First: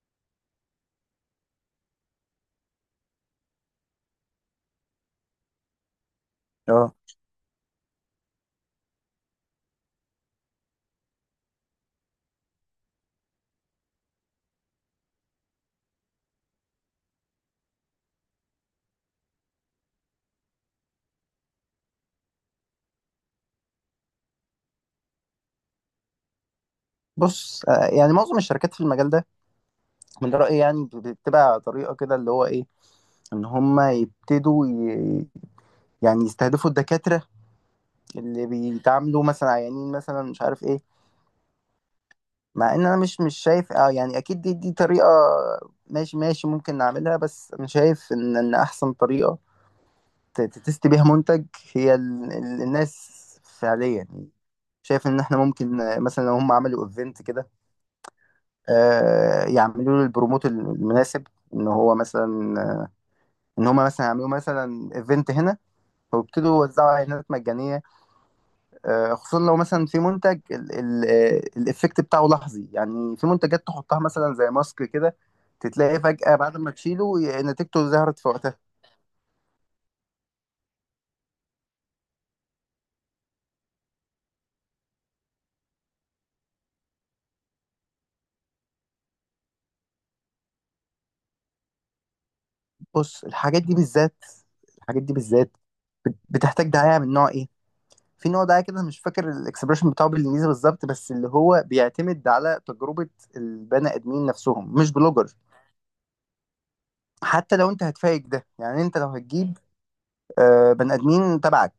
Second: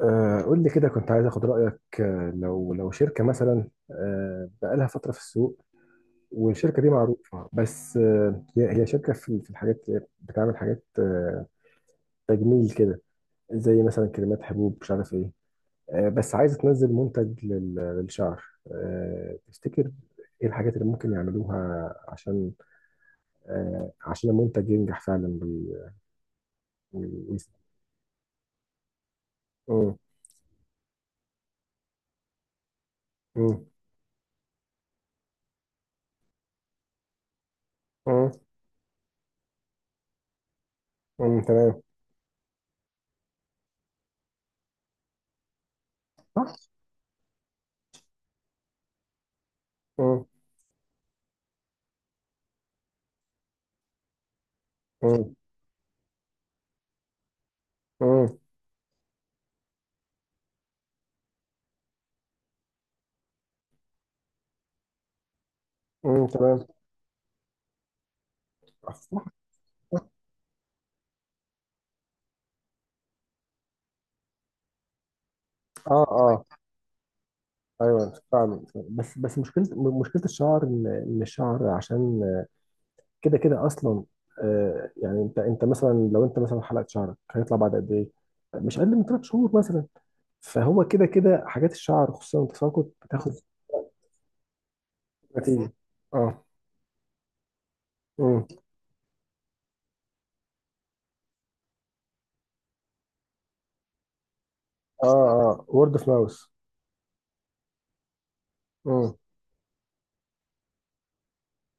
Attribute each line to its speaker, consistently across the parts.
Speaker 1: قول لي كده، كنت عايز اخد رايك. آه، لو لو شركه مثلا، بقالها فتره في السوق، والشركه دي
Speaker 2: اه.
Speaker 1: معروفه، بس هي شركه في الحاجات، بتعمل حاجات تجميل كده، زي مثلا كريمات، حبوب، مش عارف ايه. بس عايزه تنزل منتج للشعر. تفتكر ايه الحاجات اللي ممكن يعملوها عشان عشان المنتج ينجح فعلا، وي- وي-
Speaker 2: بص. معظم الشركات في المجال ده
Speaker 1: مم،
Speaker 2: من رأيي بتبقى طريقة كده اللي هو ايه، ان
Speaker 1: مم،
Speaker 2: هم يبتدوا ي... يعني يستهدفوا الدكاترة
Speaker 1: مم،
Speaker 2: اللي بيتعاملوا مثلا عيانين مثلا مش عارف ايه.
Speaker 1: مم، تمام.
Speaker 2: مع ان انا مش شايف اه يعني اكيد دي طريقة ماشي
Speaker 1: صح.
Speaker 2: ممكن نعملها، بس انا شايف ان احسن طريقة
Speaker 1: مم،
Speaker 2: تتست بيها منتج هي الناس فعليا، يعني شايف ان
Speaker 1: مم،
Speaker 2: احنا ممكن مثلا لو هم عملوا ايفنت كده،
Speaker 1: مم،
Speaker 2: يعملوا له البروموت المناسب. ان هو مثلا ان هما مثلا يعملوا مثلا ايفنت هنا،
Speaker 1: مم، تمام.
Speaker 2: ويبتدوا يوزعوا اعلانات مجانيه،
Speaker 1: اه.
Speaker 2: خصوصا لو مثلا في منتج الايفكت بتاعه لحظي. يعني في منتجات تحطها مثلا زي ماسك كده، تتلاقي فجاه
Speaker 1: اه.
Speaker 2: بعد ما تشيله نتيجته
Speaker 1: ايوه،
Speaker 2: ظهرت في وقتها.
Speaker 1: فاهم. بس مشكله، مشكله الشعر ان إن الشعر عشان كده كده اصلا آه، يعني انت مثلا لو انت مثلا حلقت شعرك هيطلع بعد قد ايه؟ مش اقل من ثلاث شهور مثلا، فهو كده كده حاجات الشعر خصوصا التساقط
Speaker 2: بص،
Speaker 1: بتاخد
Speaker 2: الحاجات دي بالذات
Speaker 1: نتيجه. اه.
Speaker 2: بتحتاج دعايه من نوع ايه؟ في نوع
Speaker 1: مم.
Speaker 2: دعاية كده مش فاكر الاكسبريشن بتاعه بالانجليزي بالظبط، بس اللي هو بيعتمد على تجربة البني ادمين نفسهم مش بلوجر.
Speaker 1: اه اه، وورد اوف ماوس.
Speaker 2: حتى لو انت هتفايق ده، يعني انت لو
Speaker 1: امم.
Speaker 2: هتجيب بني ادمين تبعك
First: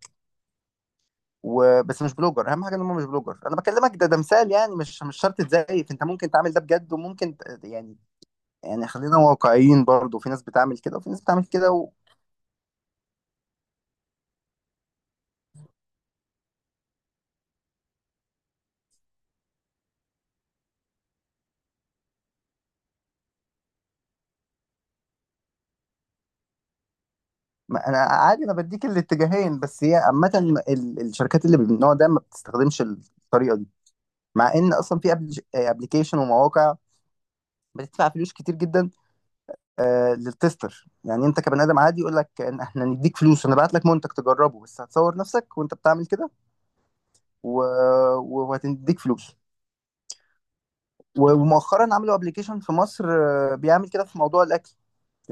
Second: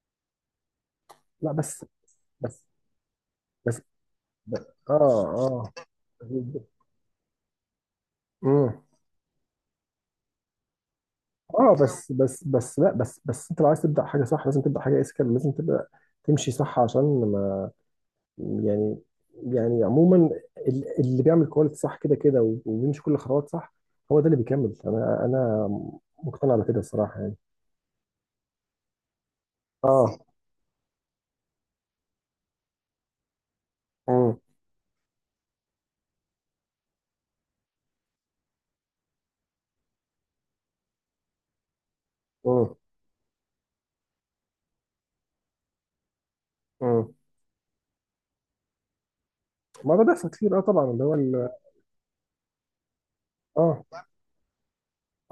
Speaker 1: لا
Speaker 2: وبس مش بلوجر،
Speaker 1: بس
Speaker 2: اهم حاجه ان هم مش بلوجر. انا
Speaker 1: بس
Speaker 2: بكلمك، ده مثال،
Speaker 1: ب-
Speaker 2: يعني مش شرط
Speaker 1: اه اه.
Speaker 2: تزيف، انت ممكن تعمل ده بجد وممكن يعني
Speaker 1: مم.
Speaker 2: يعني خلينا واقعيين، برضه في ناس بتعمل كده وفي ناس بتعمل كده
Speaker 1: اه
Speaker 2: و...
Speaker 1: بس لا بس انت لو عايز تبدا حاجه صح لازم تبدا حاجه اسكال، لازم تبدا تمشي صح عشان، ما، يعني، يعني عموما اللي بيعمل كواليتي صح كده كده وبيمشي كل الخطوات صح هو ده اللي بيكمل. انا مقتنع بكده الصراحه يعني.
Speaker 2: ما انا عادي انا بديك الاتجاهين، بس هي
Speaker 1: اه.
Speaker 2: عامه الشركات اللي من النوع ده ما بتستخدمش الطريقه دي.
Speaker 1: امم.
Speaker 2: مع ان اصلا في ابلكيشن ومواقع بتدفع فلوس كتير جدا آه للتستر، يعني انت كبني ادم عادي يقول لك إن
Speaker 1: امم.
Speaker 2: احنا هنديك فلوس، هنبعت لك منتج تجربه بس هتصور نفسك وانت بتعمل كده
Speaker 1: امم.
Speaker 2: و... وهتديك فلوس.
Speaker 1: ما ده بيحصل كتير، اه طبعا،
Speaker 2: ومؤخرا عملوا ابلكيشن في مصر
Speaker 1: اه
Speaker 2: بيعمل كده في موضوع الاكل،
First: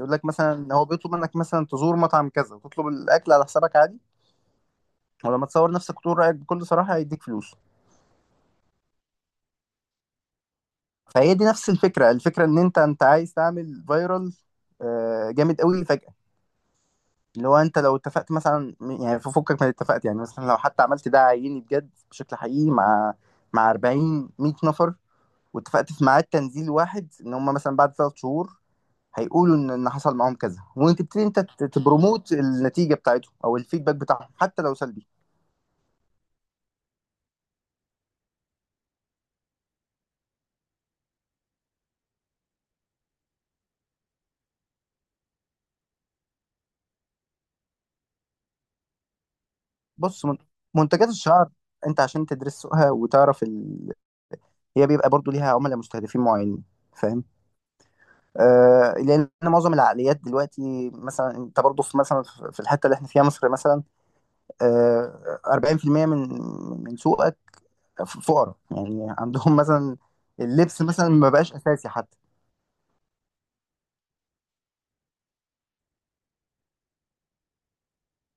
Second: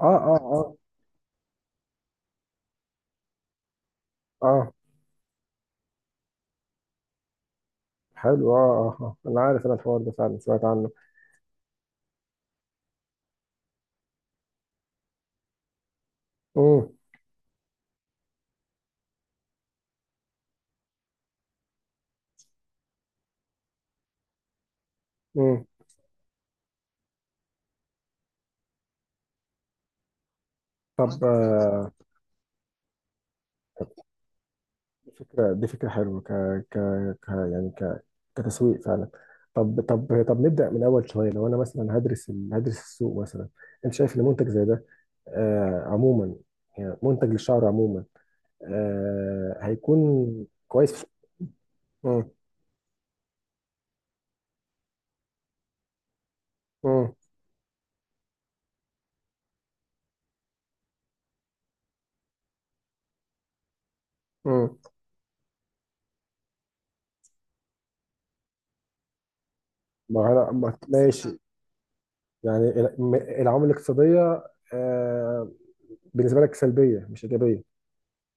Speaker 1: اه
Speaker 2: لك
Speaker 1: اه.
Speaker 2: مثلا إن
Speaker 1: اه.
Speaker 2: هو بيطلب منك مثلا تزور مطعم كذا وتطلب الاكل على حسابك عادي،
Speaker 1: اه.
Speaker 2: ولما تصور نفسك وتقول رايك بكل صراحه هيديك فلوس.
Speaker 1: حلو، اه اه، آه. انا عارف، انا الحوار ده فعلا سمعت عنه.
Speaker 2: فهي دي نفس الفكره. الفكره ان انت عايز تعمل فايرال جامد قوي فجاه،
Speaker 1: امم.
Speaker 2: اللي هو انت لو اتفقت مثلا، يعني في فكك من اتفقت، يعني مثلا لو حتى عملت ده عيني بجد بشكل حقيقي مع 40 100 نفر،
Speaker 1: امم.
Speaker 2: واتفقت في ميعاد تنزيل واحد ان هم مثلا بعد ثلاث شهور هيقولوا ان حصل معاهم كذا، وانت تبتدي
Speaker 1: طب
Speaker 2: انت
Speaker 1: آه،
Speaker 2: تبروموت النتيجه بتاعتهم او الفيدباك بتاعهم حتى لو سلبي.
Speaker 1: فكرة دي فكرة حلوة ك... ك... يعني ك... كتسويق فعلا. طب نبدأ من أول شوية، لو أنا مثلا هدرس السوق مثلا، أنت شايف إن منتج زي ده آه عموما، يعني منتج للشعر عموما آه،
Speaker 2: بص
Speaker 1: هيكون كويس؟
Speaker 2: منتجات الشعر، انت عشان
Speaker 1: مم.
Speaker 2: تدرس سوقها وتعرف ال... هي بيبقى برضو ليها عملاء مستهدفين معينين،
Speaker 1: مم.
Speaker 2: فاهم؟ آه لان معظم العقليات دلوقتي، مثلا انت برضو في مثلا في الحته اللي احنا فيها مصر مثلا،
Speaker 1: مم.
Speaker 2: 40% من من سوقك فقراء، يعني عندهم مثلا
Speaker 1: ما هلا،
Speaker 2: اللبس مثلا ما
Speaker 1: ماشي.
Speaker 2: بقاش اساسي حتى.
Speaker 1: يعني العوامل الاقتصادية آه، بالنسبة لك سلبية مش إيجابية.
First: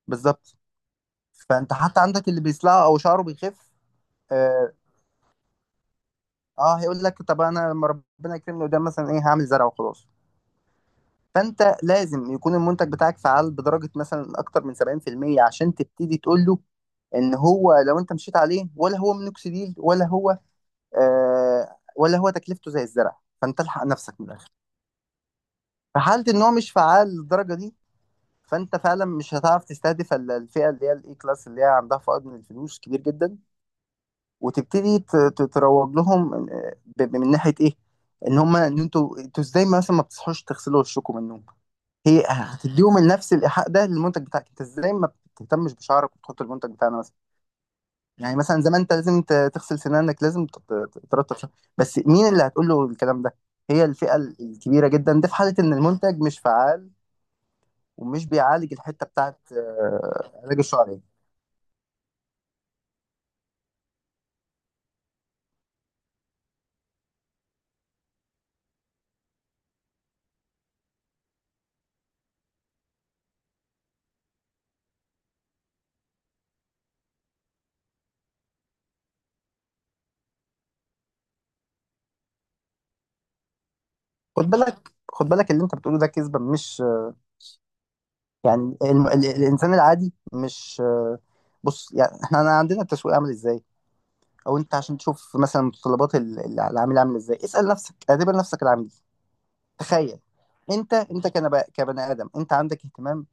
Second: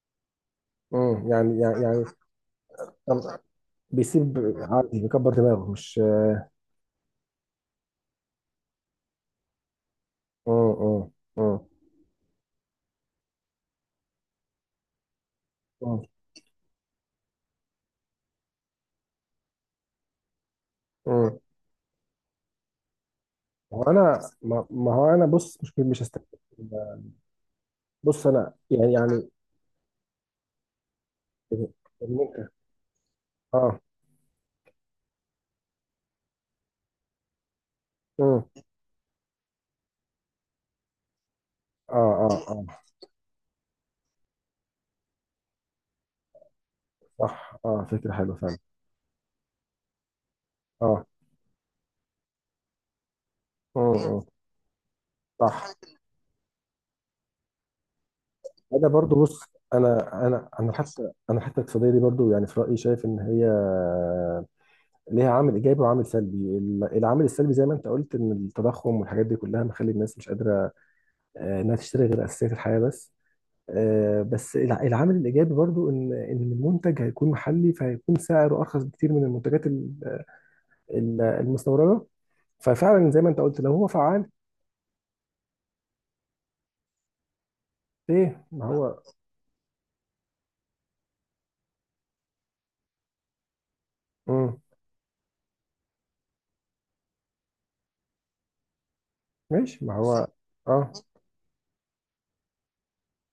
Speaker 2: بالظبط،
Speaker 1: مم. يعني
Speaker 2: فانت
Speaker 1: يعني
Speaker 2: حتى
Speaker 1: يعني.
Speaker 2: عندك اللي بيصلع او شعره
Speaker 1: طب،
Speaker 2: بيخف
Speaker 1: بيسيب
Speaker 2: اه.
Speaker 1: عادي، بيكبر دماغه مش.
Speaker 2: هيقول لك طب انا لما ربنا يكرمني قدام مثلا ايه هعمل زرع وخلاص.
Speaker 1: مم. مم. مم.
Speaker 2: فانت لازم يكون المنتج بتاعك فعال بدرجه مثلا اكتر من 70% عشان
Speaker 1: مم.
Speaker 2: تبتدي تقول له ان هو لو انت مشيت عليه ولا هو مينوكسيديل ولا هو
Speaker 1: مم.
Speaker 2: ولا هو تكلفته زي الزرع. فانت
Speaker 1: ما هو
Speaker 2: الحق نفسك من
Speaker 1: انا،
Speaker 2: الاخر،
Speaker 1: ما هو انا بص، مش
Speaker 2: في
Speaker 1: مش هستنى.
Speaker 2: حالة ان هو مش فعال للدرجة دي
Speaker 1: بص انا
Speaker 2: فانت
Speaker 1: يعني
Speaker 2: فعلا
Speaker 1: يعني،
Speaker 2: مش هتعرف تستهدف الفئة اللي هي الاي كلاس اللي هي
Speaker 1: إن
Speaker 2: عندها فائض من
Speaker 1: أنت-
Speaker 2: الفلوس كبير جدا،
Speaker 1: اه.
Speaker 2: وتبتدي تروج لهم، من ناحية ايه، ان
Speaker 1: مم.
Speaker 2: هم ان انتوا ازاي مثلا ما بتصحوش تغسلوا وشكم من النوم.
Speaker 1: اه
Speaker 2: هي
Speaker 1: اه اه،
Speaker 2: هتديهم نفس الايحاء ده للمنتج بتاعك، انت ازاي ما بتهتمش بشعرك وتحط المنتج بتاعنا مثلا.
Speaker 1: صح، اه فكره حلوه
Speaker 2: يعني
Speaker 1: فعلا.
Speaker 2: مثلا زمان انت لازم تغسل سنانك، لازم
Speaker 1: اه.
Speaker 2: ترطب شعرك، بس مين اللي هتقول له الكلام ده؟ هي
Speaker 1: مم.
Speaker 2: الفئة
Speaker 1: مم.
Speaker 2: الكبيرة جدا ده في حالة ان
Speaker 1: صح.
Speaker 2: المنتج مش فعال ومش بيعالج
Speaker 1: انا
Speaker 2: الحته
Speaker 1: برضو
Speaker 2: بتاعت
Speaker 1: بص، انا انا
Speaker 2: علاج
Speaker 1: انا
Speaker 2: الشعر يعني.
Speaker 1: حتى انا حتى الاقتصاديه دي برضو، يعني في رايي شايف ان هي ليها عامل ايجابي وعامل سلبي. العامل السلبي زي ما انت قلت ان التضخم والحاجات دي كلها مخلي الناس مش قادره آه، انها تشتري غير اساسيات الحياه بس. آه، بس العامل الايجابي برضو ان المنتج هيكون محلي فهيكون سعره ارخص بكتير من المنتجات المستورده، ففعلا زي ما انت قلت لو هو فعال.
Speaker 2: خد بالك، اللي انت بتقوله ده كذبه، مش
Speaker 1: ايه ما
Speaker 2: يعني
Speaker 1: هو.
Speaker 2: الانسان العادي مش بص يعني احنا أنا عندنا التسويق عامل ازاي، او
Speaker 1: امم.
Speaker 2: انت عشان تشوف مثلا متطلبات العميل عامل ازاي، اسال نفسك اعتبر نفسك العميل،
Speaker 1: ماشي ما
Speaker 2: تخيل
Speaker 1: هو. اه.
Speaker 2: انت كبني ادم انت عندك اهتمام،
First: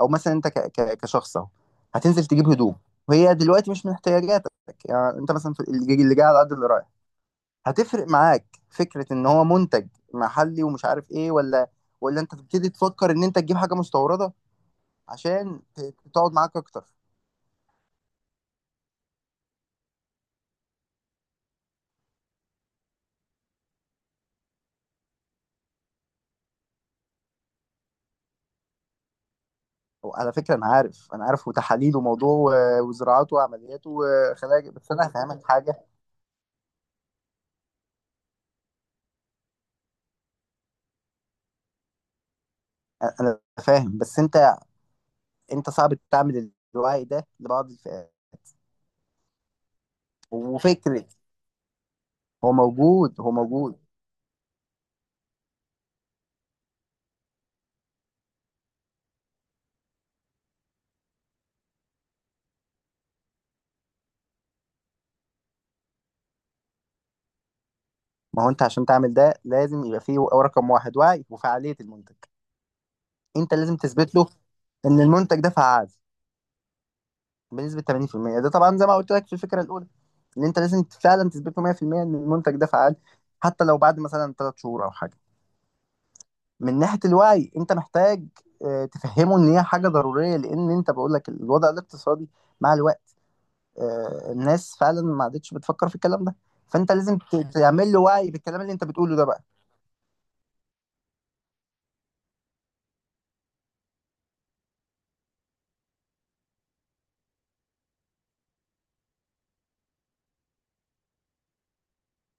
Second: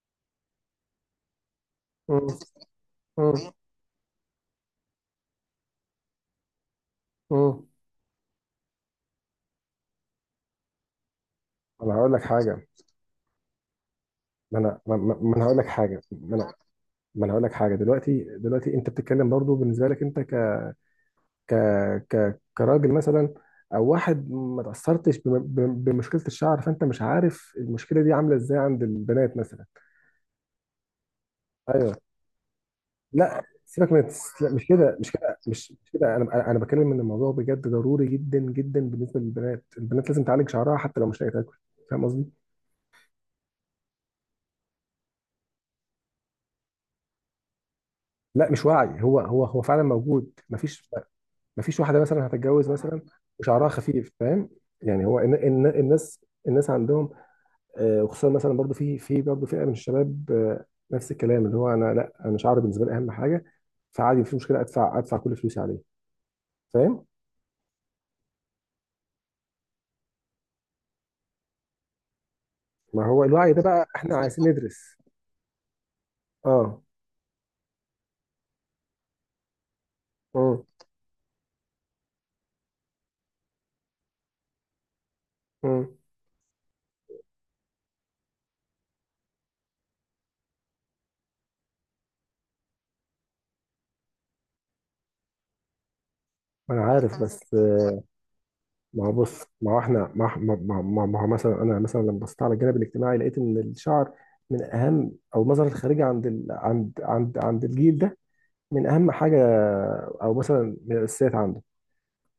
Speaker 2: او مثلا انت كشخص اهو هتنزل
Speaker 1: امم.
Speaker 2: تجيب هدوم، وهي
Speaker 1: امم.
Speaker 2: دلوقتي مش من احتياجاتك، يعني انت مثلا اللي جاي على قد اللي رايح،
Speaker 1: امم.
Speaker 2: هتفرق معاك فكرة ان هو منتج محلي ومش عارف ايه، ولا
Speaker 1: انا هقول
Speaker 2: ولا
Speaker 1: لك
Speaker 2: انت
Speaker 1: حاجه،
Speaker 2: تبتدي تفكر ان انت تجيب حاجة مستوردة
Speaker 1: ما انا، ما انا هقول
Speaker 2: عشان
Speaker 1: لك حاجه،
Speaker 2: تقعد
Speaker 1: ما انا
Speaker 2: معاك اكتر.
Speaker 1: ما انا هقول لك حاجه. دلوقتي، دلوقتي انت بتتكلم برضو بالنسبه لك انت، ك ك كراجل مثلا او واحد ما تاثرتش بمشكله الشعر، فانت مش عارف المشكله دي عامله ازاي عند البنات مثلا.
Speaker 2: على فكرة انا عارف
Speaker 1: ايوه.
Speaker 2: وتحاليل وموضوع وزراعات
Speaker 1: لا
Speaker 2: وعمليات
Speaker 1: سيبك من لا مش
Speaker 2: وخلايا، بس
Speaker 1: كده
Speaker 2: انا
Speaker 1: مش كده
Speaker 2: هفهمك
Speaker 1: مش
Speaker 2: حاجة،
Speaker 1: مش كده انا بتكلم ان الموضوع بجد ضروري جدا جدا بالنسبه للبنات. البنات لازم تعالج شعرها حتى لو مش لاقيه تاكل، فاهم قصدي.
Speaker 2: انا فاهم بس انت انت صعب تعمل الوعي ده لبعض الفئات.
Speaker 1: لا مش وعي، هو فعلا موجود. مفيش،
Speaker 2: وفكرة
Speaker 1: مفيش واحده مثلا هتتجوز مثلا
Speaker 2: هو
Speaker 1: وشعرها
Speaker 2: موجود.
Speaker 1: خفيف، فاهم. يعني هو إن الناس، الناس عندهم آه، وخصوصا مثلا برضو في برضو فئه من الشباب آه، نفس الكلام اللي هو انا، لا انا شعري بالنسبه لي اهم حاجه، فعادي مفيش مشكله ادفع كل فلوسي عليه، فاهم.
Speaker 2: ما هو انت عشان تعمل ده لازم يبقى فيه رقم واحد وعي وفعالية المنتج.
Speaker 1: ما هو الوعي
Speaker 2: انت
Speaker 1: ده
Speaker 2: لازم
Speaker 1: بقى
Speaker 2: تثبت
Speaker 1: احنا
Speaker 2: له
Speaker 1: عايزين ندرس.
Speaker 2: ان المنتج ده فعال
Speaker 1: اه.
Speaker 2: بنسبه 80%، ده طبعا زي ما قلت لك في الفكره الاولى ان انت
Speaker 1: امم.
Speaker 2: لازم فعلا تثبته 100% ان المنتج ده فعال حتى لو بعد مثلا 3 شهور او حاجه.
Speaker 1: امم.
Speaker 2: من ناحيه الوعي انت محتاج تفهمه ان هي حاجه ضروريه، لان انت بقول لك الوضع الاقتصادي مع الوقت، الناس فعلا ما عادتش بتفكر في الكلام ده،
Speaker 1: انا
Speaker 2: فانت لازم
Speaker 1: عارف بس
Speaker 2: تعمل له
Speaker 1: آه،
Speaker 2: وعي بالكلام اللي انت
Speaker 1: ما هو
Speaker 2: بتقوله ده بقى.
Speaker 1: بص، ما هو احنا ما هو مثلا انا مثلا لما بصيت على الجانب الاجتماعي لقيت ان الشعر من اهم، او النظره الخارجيه عند عند الجيل ده من اهم حاجه، او مثلا من الاساسيات عنده.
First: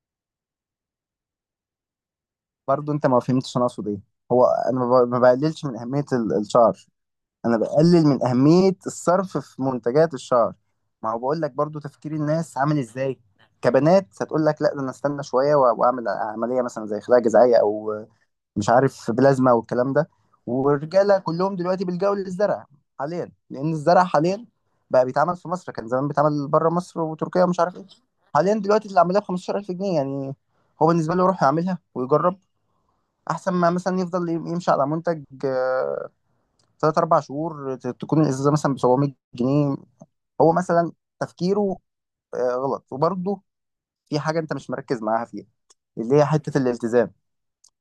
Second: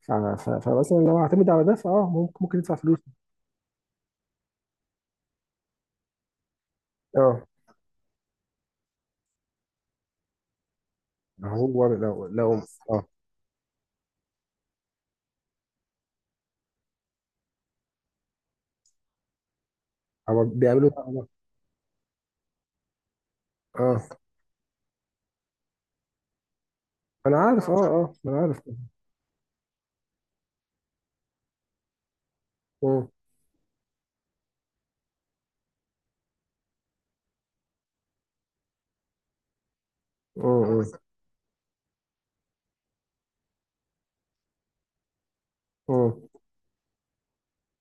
Speaker 1: فمثلا لو اعتمد على ده فاه ممكن يدفع
Speaker 2: برضه
Speaker 1: فلوس.
Speaker 2: انت ما فهمتش انا اقصد ايه، هو انا ما بقللش من اهميه الشعر،
Speaker 1: اه.
Speaker 2: انا بقلل من اهميه الصرف في منتجات الشعر. ما هو بقول لك برضو
Speaker 1: هو
Speaker 2: تفكير
Speaker 1: لو لو.
Speaker 2: الناس عامل
Speaker 1: اه.
Speaker 2: ازاي، كبنات هتقول لك لا ده انا استنى شويه واعمل عمليه مثلا زي خلايا جذعيه، او مش عارف بلازما والكلام ده.
Speaker 1: هو بيعملوا ده
Speaker 2: والرجاله
Speaker 1: اه.
Speaker 2: كلهم دلوقتي بيلجأوا للزرع حاليا، لان الزرع
Speaker 1: آه.
Speaker 2: حاليا بقى بيتعمل في مصر، كان زمان بيتعمل بره مصر
Speaker 1: انا
Speaker 2: وتركيا ومش
Speaker 1: عارف اه
Speaker 2: عارف ايه.
Speaker 1: اه، انا
Speaker 2: حاليا
Speaker 1: عارف اه.
Speaker 2: دلوقتي اللي عملها ب 15000 جنيه يعني هو بالنسبه له يروح يعملها ويجرب،
Speaker 1: اه
Speaker 2: احسن ما مثلا يفضل يمشي على منتج ثلاث اربع شهور تكون الازازه مثلا ب 700 جنيه. هو مثلا
Speaker 1: اه.
Speaker 2: تفكيره غلط، وبرضه في حاجه انت مش مركز معاها فيها
Speaker 1: اه.
Speaker 2: اللي هي حته الالتزام،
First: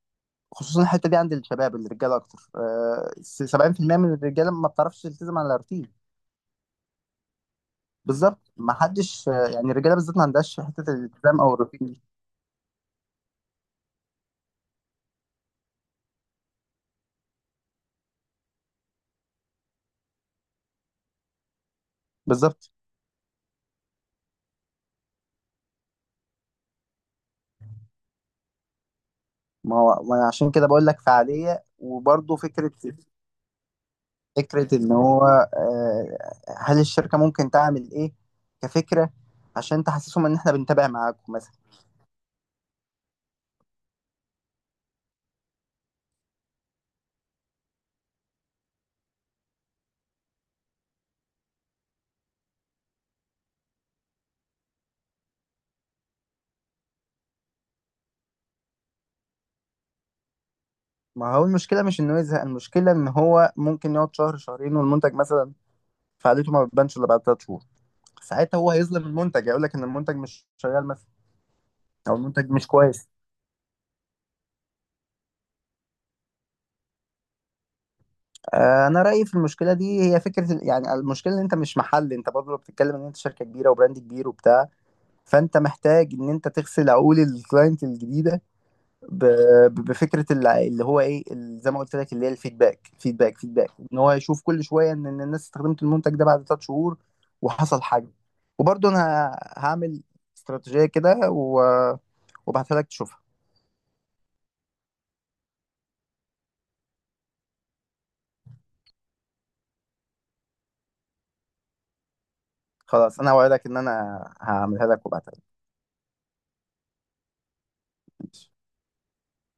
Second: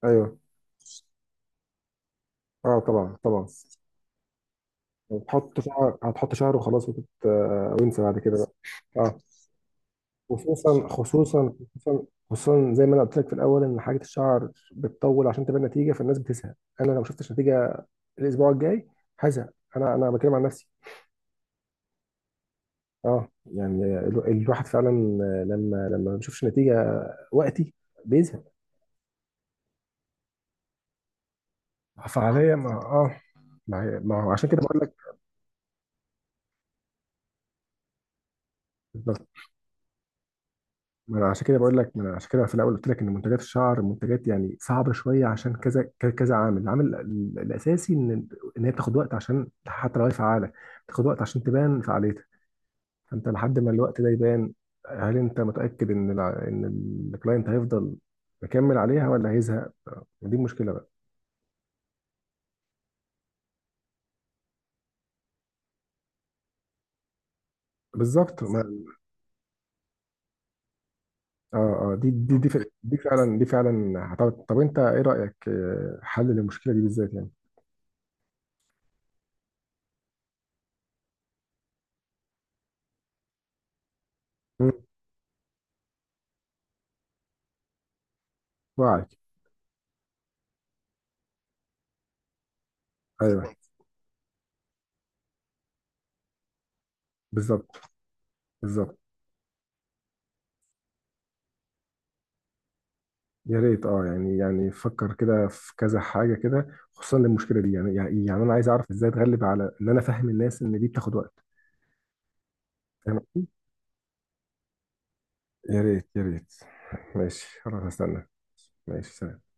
Speaker 1: ايوه.
Speaker 2: خصوصا الحته دي عند الشباب الرجاله اكتر.
Speaker 1: اه طبعا،
Speaker 2: 70% من الرجاله ما بتعرفش تلتزم على الروتين.
Speaker 1: هتحط شهر وخلاص آه، وانسى بعد كده
Speaker 2: بالظبط ما
Speaker 1: بقى. اه.
Speaker 2: حدش يعني الرجاله بالذات ما عندهاش
Speaker 1: خصوصا
Speaker 2: حته الالتزام
Speaker 1: خصوصا
Speaker 2: او الروتين دي.
Speaker 1: خصوصا خصوصا زي ما انا قلت لك في الاول ان حاجه الشعر بتطول عشان تبان نتيجه فالناس بتزهق. انا لو ما شفتش نتيجه الاسبوع الجاي هزهق. انا بتكلم عن نفسي.
Speaker 2: بالظبط.
Speaker 1: اه، يعني الواحد فعلا لما ما بيشوفش نتيجه وقتي بيزهق.
Speaker 2: ما هو ما أنا عشان كده بقول لك فعاليه وبرضه
Speaker 1: فعليا ما
Speaker 2: فكره.
Speaker 1: اه، ما ما هو عشان كده
Speaker 2: فكرة
Speaker 1: بقول
Speaker 2: إن
Speaker 1: لك.
Speaker 2: هو آه، هل الشركة ممكن تعمل إيه كفكرة
Speaker 1: بالظبط.
Speaker 2: عشان تحسسهم إن إحنا بنتابع
Speaker 1: ما انا
Speaker 2: معاكم
Speaker 1: عشان
Speaker 2: مثلا.
Speaker 1: كده بقول لك، ما انا عشان كده في الاول قلت لك ان منتجات الشعر منتجات يعني صعبه شويه عشان كذا كذا عامل، العامل الاساسي ان هي بتاخد وقت، عشان حتى لو هي فعاله بتاخد وقت عشان تبان فعاليتها، فانت لحد ما الوقت ده يبان هل انت متاكد ان ان الكلاينت هيفضل مكمل عليها ولا هيزهق؟ دي المشكله بقى.
Speaker 2: ما هو المشكلة مش إنه يزهق، المشكلة إن هو ممكن يقعد شهر شهرين والمنتج مثلا فعاليته ما بتبانش إلا بعد تلات شهور،
Speaker 1: بالظبط.
Speaker 2: ساعتها هو هيظلم المنتج يقول لك إن المنتج مش شغال مثلا
Speaker 1: اه. اه
Speaker 2: أو المنتج مش
Speaker 1: دي
Speaker 2: كويس.
Speaker 1: فعلا دي فعلا. طب انت ايه رأيك آه، حل للمشكلة دي بالذات يعني.
Speaker 2: أنا رأيي في المشكلة دي هي فكرة ال- يعني المشكلة إن أنت مش محل، أنت برضه بتتكلم إن أنت شركة كبيرة وبراند كبير وبتاع،
Speaker 1: مم.
Speaker 2: فأنت محتاج إن أنت تغسل عقول الكلاينت الجديدة
Speaker 1: وعي.
Speaker 2: ب- بفكره اللي هو ايه ال- زي ما قلت لك اللي هي الفيدباك فيدباك
Speaker 1: ايوه،
Speaker 2: فيدباك ان هو يشوف كل شويه ان إن الناس استخدمت المنتج ده بعد ثلاث شهور
Speaker 1: بالظبط.
Speaker 2: وحصل حاجه. وبرضه
Speaker 1: بالظبط.
Speaker 2: انا هعمل استراتيجيه كده وابعتها لك تشوفها.
Speaker 1: يا ريت، اه يعني، يعني فكر كده في كذا حاجة كده، خصوصا للمشكلة دي، يعني يعني يعني انا عايز اعرف ازاي اتغلب على ان انا افهم الناس ان دي بتاخد وقت. فاهم
Speaker 2: خلاص انا
Speaker 1: قصدي؟
Speaker 2: اوعدك ان انا هعملها لك وابعتها لك.
Speaker 1: يا ريت. ماشي خلاص هستنى.
Speaker 2: ماشي.
Speaker 1: ماشي، سلام.